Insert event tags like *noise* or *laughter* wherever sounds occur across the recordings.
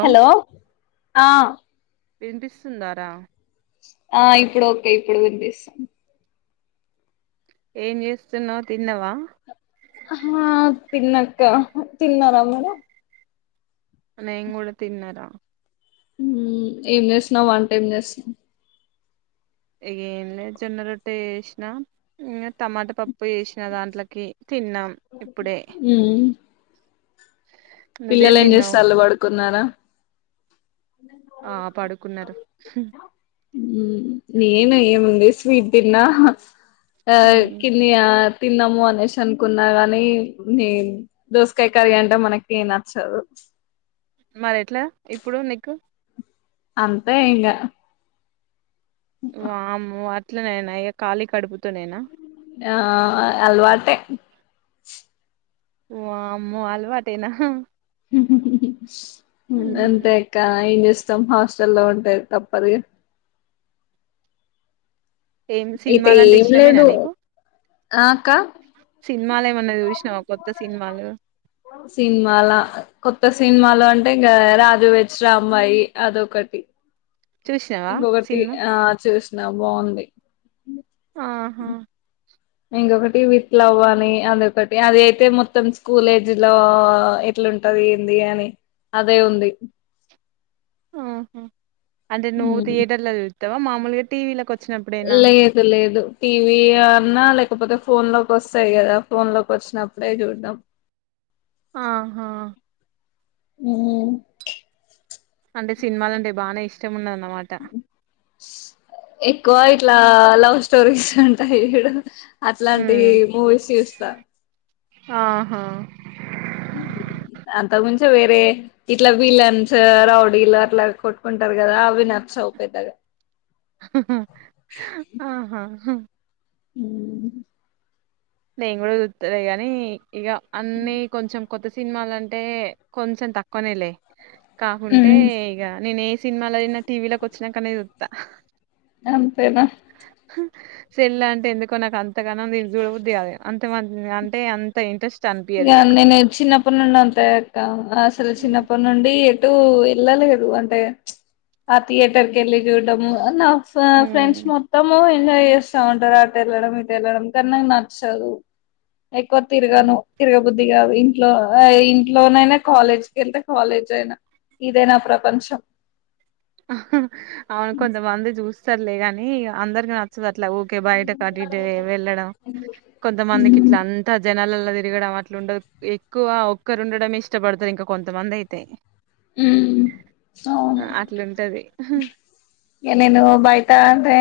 Hello ఆ పనిపిస్తుందారా ఆ ఇప్పుడు ఓకే ఇప్పుడు వినిపిస్తాం ఏం చేస్తున్నావు తిన్నావా హా తిన్నక తిన్నారా మరా అ నేం కూడా కూడా తిన్నార ఏం చేసినావు వంట ఏం చేసినాం ఏంలే జొన్న రొట్టె వేసిన ఇంకా టమాట పప్పు ఉప్పు చేసిన దాంట్లోకి తిన్నాం ఇప్పుడే మ్మ్ నువ్వేం పిల్లలు ఏం చేస్తే తిన్నావు అల్లు పడుకున్నారా ఆ పడుకున్నారు నేనుయ్య ముంద స్వీట్ తిన్నా ఆ హ్మ్ కన్నయా తిన్నాము అనేసి అనుకున్నా గాని న దోసకాయ కర్రీ అంటే మనకి నచ్చదు మరి ఎట్లా ఇప్పుడు నక్కు అంతా ఇంగా వామ్ అట్లనేేనా అయక ఖాళీ కడుపుతూనేనా ఆ అల్వాటే అమ్మో అలవాటనా అంతా అకా ఇస్ ఇష్టం హాస్టల్ల్లో ఉంటాయి తప్పరి ఏం అయితే సినిమాలంటే ఏం ఇష్టమేనా లేదు నీకు ఆ అక్క సినిమాలు ఏమన్నా చూసినావా కొత్త సినిమాలు సినిమాల కొత్త సినిమాలో అంటే రాజు వెజ రాంబాయి అదొకటి చూసినావా ఇంకొకటి సినిమా ఆ చూసినా బాగుంది ఆహా ఇంకొకటి విత్ లవ్ అని అదొకటి అది అయితే మొత్తం స్కూల్ ఏజ్ లో అట్లుంటది ఏంది అని అదే ఉంది ఆహా అంటే నువ్వు ఉమ్. థియేటర్ల వెళ్తావా మామూలుగా టీవీలో వ లేదు లేదు టీవీ అన్నా లే కాకపోతే ఫోన్ లో వస్తాయి కదా ఫోన్ లోకి వచ్చినప్పుడే చూడ్డంం ఆహా ఉ అంటే సినిమాలంటే బాగానే ఇష్టం ఉన్నదన్నమాట ఎక్కువ ఇట్లా లవ్ స్టోరీస్ ఉంటాయి ఇడ అట్లాంటివి ఉమ్. మూవీస్ చూస్తా ఆహా అంతముంచే వేరే ఇట్లా విలన్స్ రౌడీలు అట్లా కొట్టుకుంటారు గదా అవి నచ్చవ్ పెద్దగా హా హా ఆహా ఉమ్ నే గూడా చూతలే గానీ ఇగ అన్నీ కొంచెం కొత్త సినిమాలంటే కొంచెం తక్కువనే లే కాకుంటే ఇగ నేను సినిమాలైన టీవిలకి వచ్చినంకనే చూత్తా అంతేనా సెల్ అంటే ఎందుకో నాకు అంతగనం చూడబుద్ది గాదు అంత అంటే అంత ఇంట్రెస్ట్ ఇగ అనిపియదు ఇక నేను చిన్నప్పటి నుండి అంతే అక్క అసలు చిన్నప్పటి నుండి ఎటు వెళ్ళలేదు అంటే ఆ థియేటర్ కెళ్ళి చూడము నా ఉ ఫ్రెండ్స్ మొత్తము ఎంజాయ్ చేస్తా ఉంటారు అట వెళ్లడం ఇటు వెళ్ళడం కాని నాకు నచ్చదు ఎక్కువ ఉమ్ తిరగను. తిరగబుద్ది గాదు ఇంట్లో ఇంట్లోనైనా కాలేజ్ కెళ్తే కాలేజ్ అయినా ఇదే నా ప్రపంచం అవును కొంతమంది జూస్తారులే కాని అందరికి నచ్చదు అట్ల ఇట్లా ఊకే బయట కటు ఇటు వెళ్ళడం కొంతమందికి ఉమ్ ఇట్లా అంతా జనాలలో తిరగడం అట్లా ఉండదు ఎక్కువ ఒక్కరు ఉండడమే ఇష్టపడతారు ఇంకా కొంతమంది అయితే ఉమ్ ఆ, అవును అట్లుంటది ఇగ నేను బయటా అంటే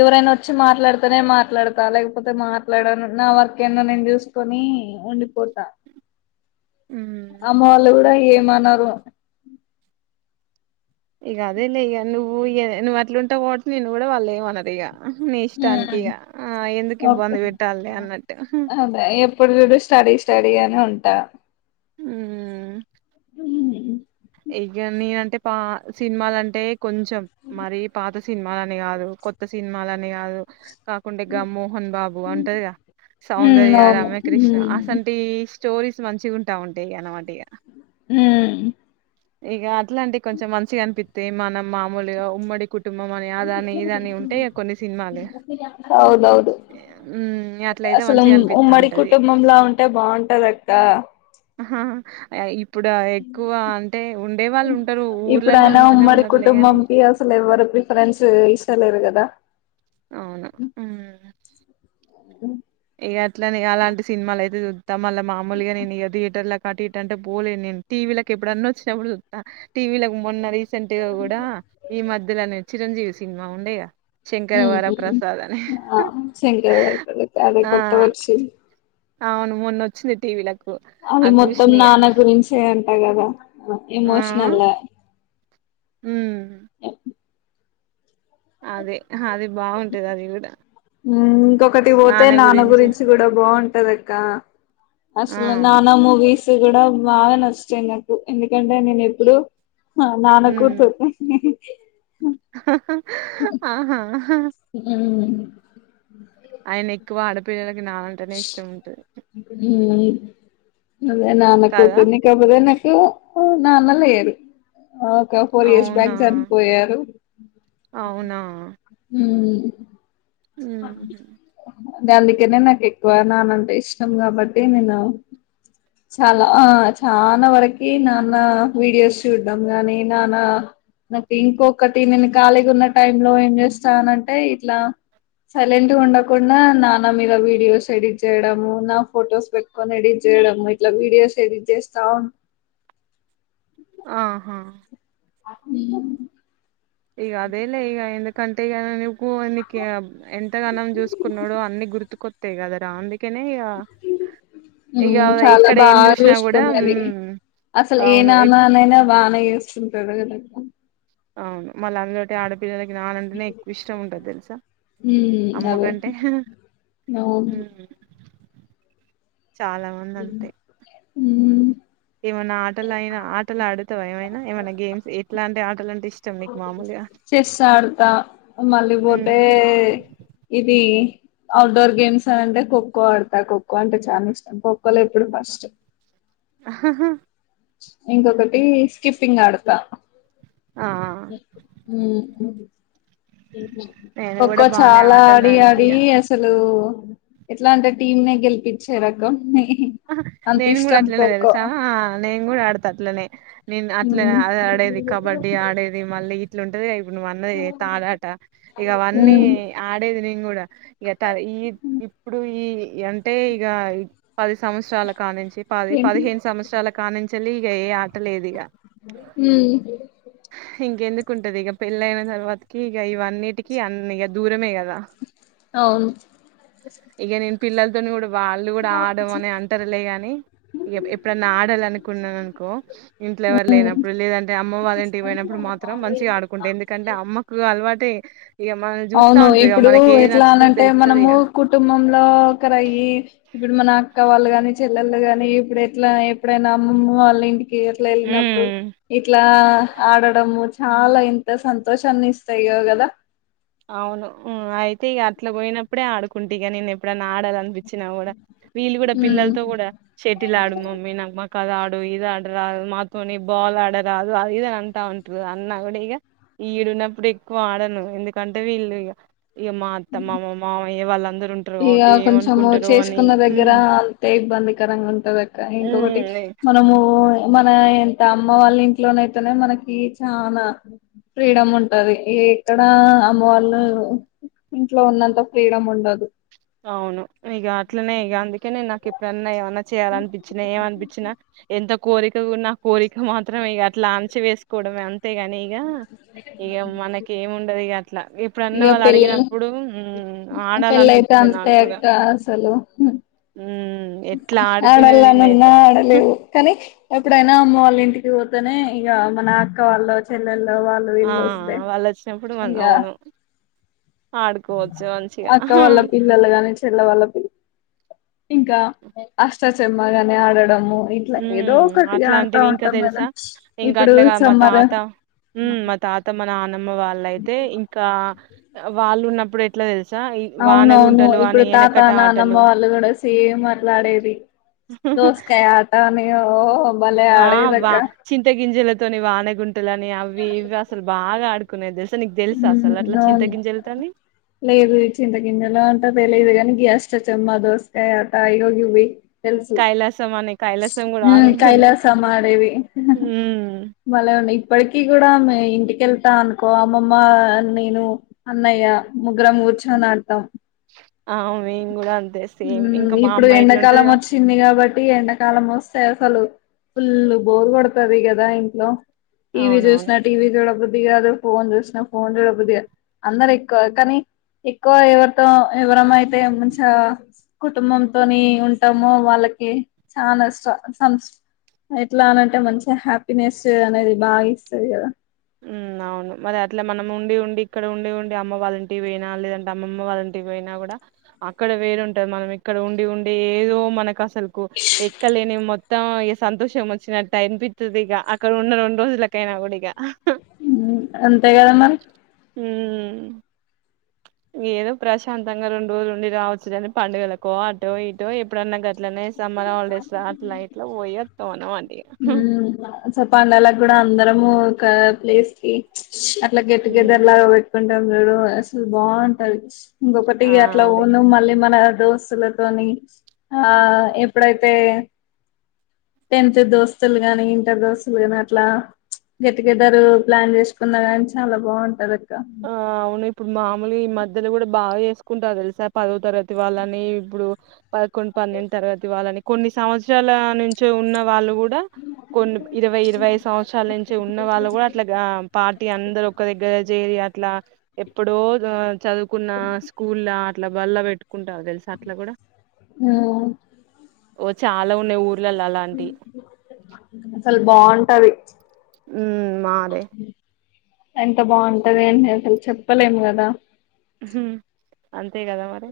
ఎవరైనా వచ్చి మాట్లాడితేనే మాట్లాడతా లేకపోతే మాట్లాడను నా వర్క్ ఏందో నేను చూస్ కొని ఉండిపోతా ఉమ్ ఇంట్ల ఏమనరు ఇగ అదే లే ఇగ నువ్వు నువ్వు అట్ల ఉంటావ్ కాబట్టి నిన్ను గూడా వాళ్ళు లేమనరు ఇగ నీ ఇష్టానికి ఉమ్ ఇగ ఆ ఎందుకు ఓకే ఇబ్బంది పెట్టాలి అన్నట్టు అదే ఎప్పుడు చూడు స్టడీ స్టడీ అని ఉంటా ఉమ్ ఉమ్ ఇగ నేనంటే పా సినిమాలంటే కొంచెం మరి పాత సినిమాలనే కాదు కొత్త సినిమాలనే కాదు కాకుంటే గా మోహన్ బాబు అంటదిగ ఉమ్ సౌందర్య అవును రమకృష్ణ ఉమ్ అసంటి స్టోరీస్ మంచిగా ఉంటా ఉంటాయి అన్నమాట ఇగ ఉమ్ ఇగ అట్లాంటి కొంచెం మంచిగా అనిపిస్తే మనం మామూలుగా ఉమ్మడి కుట్ టుంబం అని అదని ఇదని ఉంటయ్ గా కొన్ని సినిమాలు అవునవును ఉమ్ ఇగ అట్లా అసలు ఉమ్మడి కుటుంబంలా ఉంటే బాగుంటది అక్క ఆహా ఇప్పుడు ఎక్కువ ఉండే వాళ్ళు ఉంటరు ఇప్పుడు ఊర్లల్లో అయినా ఉంటనే ఉమ్మడి ఉన్నరులే గని కుటుంబం కి అసలు ఎవ్వరు ప్రిఫరెన్స్ ఇస్తలేరు గదా గదా అవును ఉమ్ అ *unintelligible* ఇగ అట్లనే అలాంటి సినిమాలు అయితే చూద్దాం మళ్ళ మామూలుగా నేను ఇగ థియేటర్ అట్ ఇట్ అంటే పోలేను నేను టీవీ లకు ఎప్పుడన్న వచ్చినప్పుడు చూత్త టీవీ లకు మొన్న రీసెంట్గా గూడా ఈ మధ్యలో అనే చిరంజీవి సినిమా ఉండేగా శంకర వరప్రసాద్ అని శంకర వరప్ర అదే ఆ కొత్తగ వచ్చింది అవును మొన్న వచ్చింది టీవీ లకి అది మొత్తం నాన్న గురించే అంటా కదా ఆ ఎమోషనల్ ఉమ్ ఉమ్ అదే అదే బాగుంటది అది కూడా ఇంకొకటి పోతే నాన్న గురించి కూడా బాగుంటది అక్క ఆ అసలు నానా మూవీస్ కూడా బాగా నచ్చతాయి నాకు ఎందుకంటే నేను ఎప్పుడు ఆ నాన కూర్తు ఆహాా అ త ప అదే కదా నాన్నకుతుంది కాబదే నా ఇ నాన్నల ఏదు ఒక ఫోర్ ఇయర్స్ అవునా బ్యాక్ చనిపోయారు అవునా హ ఉహు దాందుకనే నాకు ఎక్కువ నాన్నంటే ఇష్టం కాబట్టి నేను చాలా ఆ చాలా వరకి నాన్న వీడియోస్ చూడ్డంం గాని నాన్న నాకు ఇంకొకటి నేను ఖాళీగా ఉన్న టై లో ఏం చేస్తానంటే ఇట్లా సైలెంట్ ఉండకుండా నా నా మీద వీడియోస్ ఎడిట్ చేయడము నా ఫోటోస్ పెటుకొని ఎడిట్ చేయడం ఇట్ల వీడియోస్ ఏది చేస్తావును ఆహా అ ఈగ అదే ఇల్ ఈ ఇంద కంట ఎక్కువందుకి ఎంతగానం చూసుకున్నాడో అన్ని గుర్తుకొస్తాయి కదా రా కన చాలా బాగా కూడా చూసుకున్నది మ్, అసలు ఏ అవును ఎక్- నానానైనా బాగానే చేస్తుంటారు కద్ అవును మళ్ళీ అందులోటి ఆడపి పిల్లలకి నాన్నంటేనే ఎక్కువ ఇష్టం ఉంటుంది తెలుసా అమ్మకంటే నవును చాలా మంది అంతే ఉమ్ ఏమనా ఆటలుయినా ఆటలు ఆడతావా ఏమైనా ఏమైనా గేమ్స్ ఎట్లాంటి ఆటలు అంటే ఇష్టం నీకు మామూలుగా చేస్తాడత ఉమ్. మళ్ళీపోతే ఇది అఔట్డోర్ గేమ్స్ అ అంటే ఖోఖో ోఖో పడతా ోఖో అంటే చాలా ఇష్టం ోఖోలో ఇప్పుడు ఫస్ట్ ఆాహా ఇంకొకటి స్కకిప్పింగ్ ఆడత ఆ నేను కూడా ఒక్కో బానే చాలా ఆటలు ఆడి ఆడుత ఆడి ఇగ అసలు ఎట్లా అంటే టీమ్ నే గెలిపించే రకంన్ని నేను కూడా అట్లనే తెలుసా నేను కూడా ఆడతా అట్లనే నేను అట్లా హ్మ్ ఆడేది కబడ్డీ ఆడేది మళ్ళీ ఇట్లాంటది ఇప్పుడు నువ అన్నది తాడాట ఇక అవన్నీ హ్మ్ ఆడేది నేను కూడా ఇక ఈ ఇప్పుడు ఈ అంటే ఇక పది సంవత్సరాల కా నుంచి పది ఏంటి పదిహేను సంవత్సరాల కానుంచి ఇక ఏ ఆట లేదు ఇక హ ంటది ఇక పెళ్ళ అయిన తర్వాతకి ఇక ఇవన్నిటిక అ ఇక దూరమే కాదా అవును ఇక నేను పిల్లలతోని కూడా వాళ్ళు కూడా ఆడ అని అంటారులే గాని ఎప్పుడన్నా ఆడాలి అనుకున్నాను అనుకో ఇంట్లో ఎవరు హ్మ్ లేనప్పుడు లేదంటే అమ్మ వాళ్ళంటివి పోయినప్పుడు మాత్రం మంచిగా ఆడుకుంటే ఎందుకంటే అమ్మకు అలవాటు అవును ఇప్పుడు ఏది ఎట్లా నచ్చుతదో అనంటే తెలుత్తది మనము ఇక కుటుంబంలో ఒక ఒకర అయ్యి ఇప్పుడు మన అక్క వాళ్ళు కాని చెల్లెలు గాని ఇప్పుడు ఎట్లా ఎప్పుడైనా అమ్మమ్మ వాళ్ళ ఇంటికి ఎట్లా వెళ్ళినప్పుడు ఉమ్ ఇట్లా ఆడడం చాలా ఇంత సంతోష అన్ని ఇస్తా ఇగదా అవును అయితే ఇక అట్లా పోయినప్పుడే ఆడుకుంటే ఇక నేను ఎప్పుడైన్నా ఆడాలనిపిస్తే చ్చినా కూడా వీళ్ళు కూడా ఉమ్ పిల్లలతో కూడా షెటిలా ఆడు మమ్మీ నాకు మాకు అద ఆడు ఇది ఆడరాదు మాత్వని బాల్ ఆడరాదు అది ఇది అంటా ఉంటరూ అన్న కూడా ఇగ ఈడున్నప్పుడు ఎక్కువ ఆడను ఎందుక కంటే వీళ్ళు ఇక మా అత్తమ్మా మా మామయ్య వాళ్ళందరు ఇక కొంచము చేసుకున్న దగ్గర హ్మ్. అంతే ఇబ్బందికరంగా ఉంటంది క ఇంకా ఒకటి హ్మ్. మనము మన ఎంత అమ్మ వాళ్ళ ఇంట్లోనయితేనే మనకి చనా ఫ్రీడమ్ ఉంటది ఇక్కడ అమ్మ వాళ్ళు ఇంట్లో ఉన్నంత ఫ్రీడమ్ ఉండదు అవును ఇక అట్లనే ఇక అందుకే నేను నాకు ఇప్పుడన్నా ఏమన్నా చేయాలనిపించినా ఏమనిపించిన అంత కోరిక నా కోరిక మాత్రమే ఇ అట్లా ఆంచి వేసుకోవడమే అంతేగాని ఈగ ఇక మనకి ఏం ఉండదు ఇట్లా ఇప్పుడున్న ఇగ వాళ్ళు పెళ్ళి అడిగినప్పుడు ఆడాలనిపించి గంతే అక్కసలు మ్మ్ ఎట్లా ఆడుకునేది ఆడళని ఉన్నా నేనైతే అస ఆడలేవు కానీ ఎప్పుడైనా అమ్మ వాళ్ళ ఇంటికి పోతేనే ఇక మన అక్క వాళ్ళ చెల్లెలు వాళ్ళ ఆ ఇల్ వస్తే వాళ్ళు వచ్చినప్పుడు మనం ఇగ అవును ఆడుకోవచ్చు మంచిగా అక్క వాళ్ళ పిల్లలు గాని చెల్ల వాళ్ళ పిల్లలు ఇంకా అష్టచమ్మగానే ఆడడము ఇట్లా ఏదో హ్మ్ ఒకటిగా ఆడుతా అట్లాంటివి ఇంకా ఉంటాం కదా తెలుసా ఇంకా ఇప్పుడు అట్లే కాదు మా సమ్మర్ తాత మా తాత మా నానమ్మ వాళ్ళ అయితే ఇంకా వాళ్ళు ఉన్నప్పుడు ఎట్లా తెలుసు అవునవును ఇప్పుడు తాత నానమ్మ ఆటలు వాళ్ళు కూడా సేమ్ మాట్లాడేది దోస్కాయట ఓ భలే ఆ అ్వ ఆడేదక్క చింత గింజిల వానగుంటలని అవి ఇవి అసలు బాగా ఆడుకునేది నీకు తెలుసా అసలు అట్లా చింత అవును గింజలతోని లేదు చింత ఈ గింజల అంట తెలిదు కాని అష్ట చెమ్మా దోసకాయ్ ఆట ఇగో గివ్వి హ్మ్మ్ తెలుసు కైలాసం అని కైలాసం కూడా ఆడుకునేది కైలాస మాడేది హ్మ్ మళ ఉన్నా ఇప్పటికీ కూడా మే ఇంటికెళ్తా అనుకో అమ్మమ్మ నేను అన్నయ్య ముగ్గురం కూర్చొని ఆడతాం అవును మేము కూడా అంతే సేమ్ ఇంకా మా ఇప్పుడు అమ్మ ఇట్లా ఎండాకాలం ఉంటదిగా వచ్చింది కాబట్టి ఒకటి ఎండాకాలం వస్తే అసలు ఫుల్లు బోరు కొడుతుంది కదా ఇంట్లో టీవి అవునవును చూసీనా టీవీ చూడబుద్ధి కాదు ఫోన్ చూసిన ఫోన్ చూడ బుద్ధి గాదు అందరు ఎక్కువ కానీ ఎక్కువ ఎవరితో ఎవరమ అయితే మంచిగా కుటుంబంతోని ఉంటామో వాళ్ళకి చాలా సంస్ ఎట్లా అనంటే మంచి హ్యాపీనెస్ అనేది బాగా ఇస్తుది కదా ఉ అవును మరి అట్లా మనం ఉండి ఉండి ఇక్కడ ఉండి ఉండి అమ్మ వాళ్ళంటివి వయినా లేదంటే అమ్మమ్మ వాళ్ళంటి టికీ పోయినా కూడా అక్కడ వేరుంటాది మనం ఇక్కడ ఉండి ఉండి ఏదో మనకు సల్కు ఎక్కలేని మొత్తం సంతోషం వచ్చినట్టు అనిపిస్తుది ఇక అక్కడ ఉన్న రెండు రోజులకైనా కూడా ఇక అంతే కద మరి మ్మ్ ఏదో ప్రశాంతంగా రెండు రోజులు ఉండి రావచ్చుగానీ పండుగలకు అటో ఇటో ఎప్పుడన్నా గట్లనే మనం హాలిడేస్ లా అట్లా ఇట్లా పోయస్తామనం అ ఉమ్ మంచిగా పండాలకు కూడా అందరము ఒక ప్లేస్ కి అట్లా గెట్ టుగెదర్ ఉమ్ లాగా పెట్టుకుంటాం చూడు అసలు బాగుంటాది ఇంకొకటి ఆ అట్లా అదే ఓను మళ్ళీ మన దోస్తులతోని ఆ ఎప్పుడైతే టన్త్ దోస్తులు గాని ఇంటర్ దోస్తులు ని అట్లా గెట్ టుగెదరు ప్లాన్ చేసుకున్నా కాని చాలా బాగుంటది ఆ అవును ఇప్పుడు మామూలుగా ఈ మధ్యలో కూడా బాగా చేసుకుంటారు తెలుసా పదో తరగతి వాళ్ళని ఇప్పుడు పదకొడు పన్నెండు తరగతి వాళ్ళని కొన్ని సంవత్సరాల నుంచే ఉన్న వాళ్ళు కూడా కొన్ని ఇరవై ఇరవై సంవత్సరాల నుంచి ఉన్న వాళ్ళు కూడా అట్లా పా అందరు ఒక దగ్గర చేరి అట్లా ఎప్పుడో చదువుకున్న స్కూల్ అ బల్ల పెట్టుకుంటారూ తెలుస అట్లా కూడా హ్మ్ ఓ చాలా ఉన్నాయి ఊర్లలో అలాంటివి అసలు బాగుంటది ఉ మారే ఎంత బాగుంటది అసలు చెప్పలేము కదా అంతే కదా మరి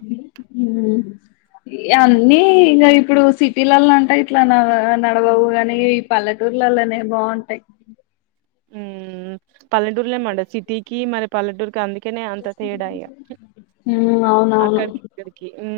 హ ఉమ్. అన్నీ ఇ ఇప్పుడు సిటీలలో అంటే ఇట్లా నడవవు గానీ ఈ పల్లెటూర్లలోనే బాగుంటాయి పల్లెటూరులేమంట సిటీకి మరి పల్లెటూరుకి అందుకె కనే అంత తేడ ఇగ అవునవును అక్కడికి ఇక్కడికి ఊ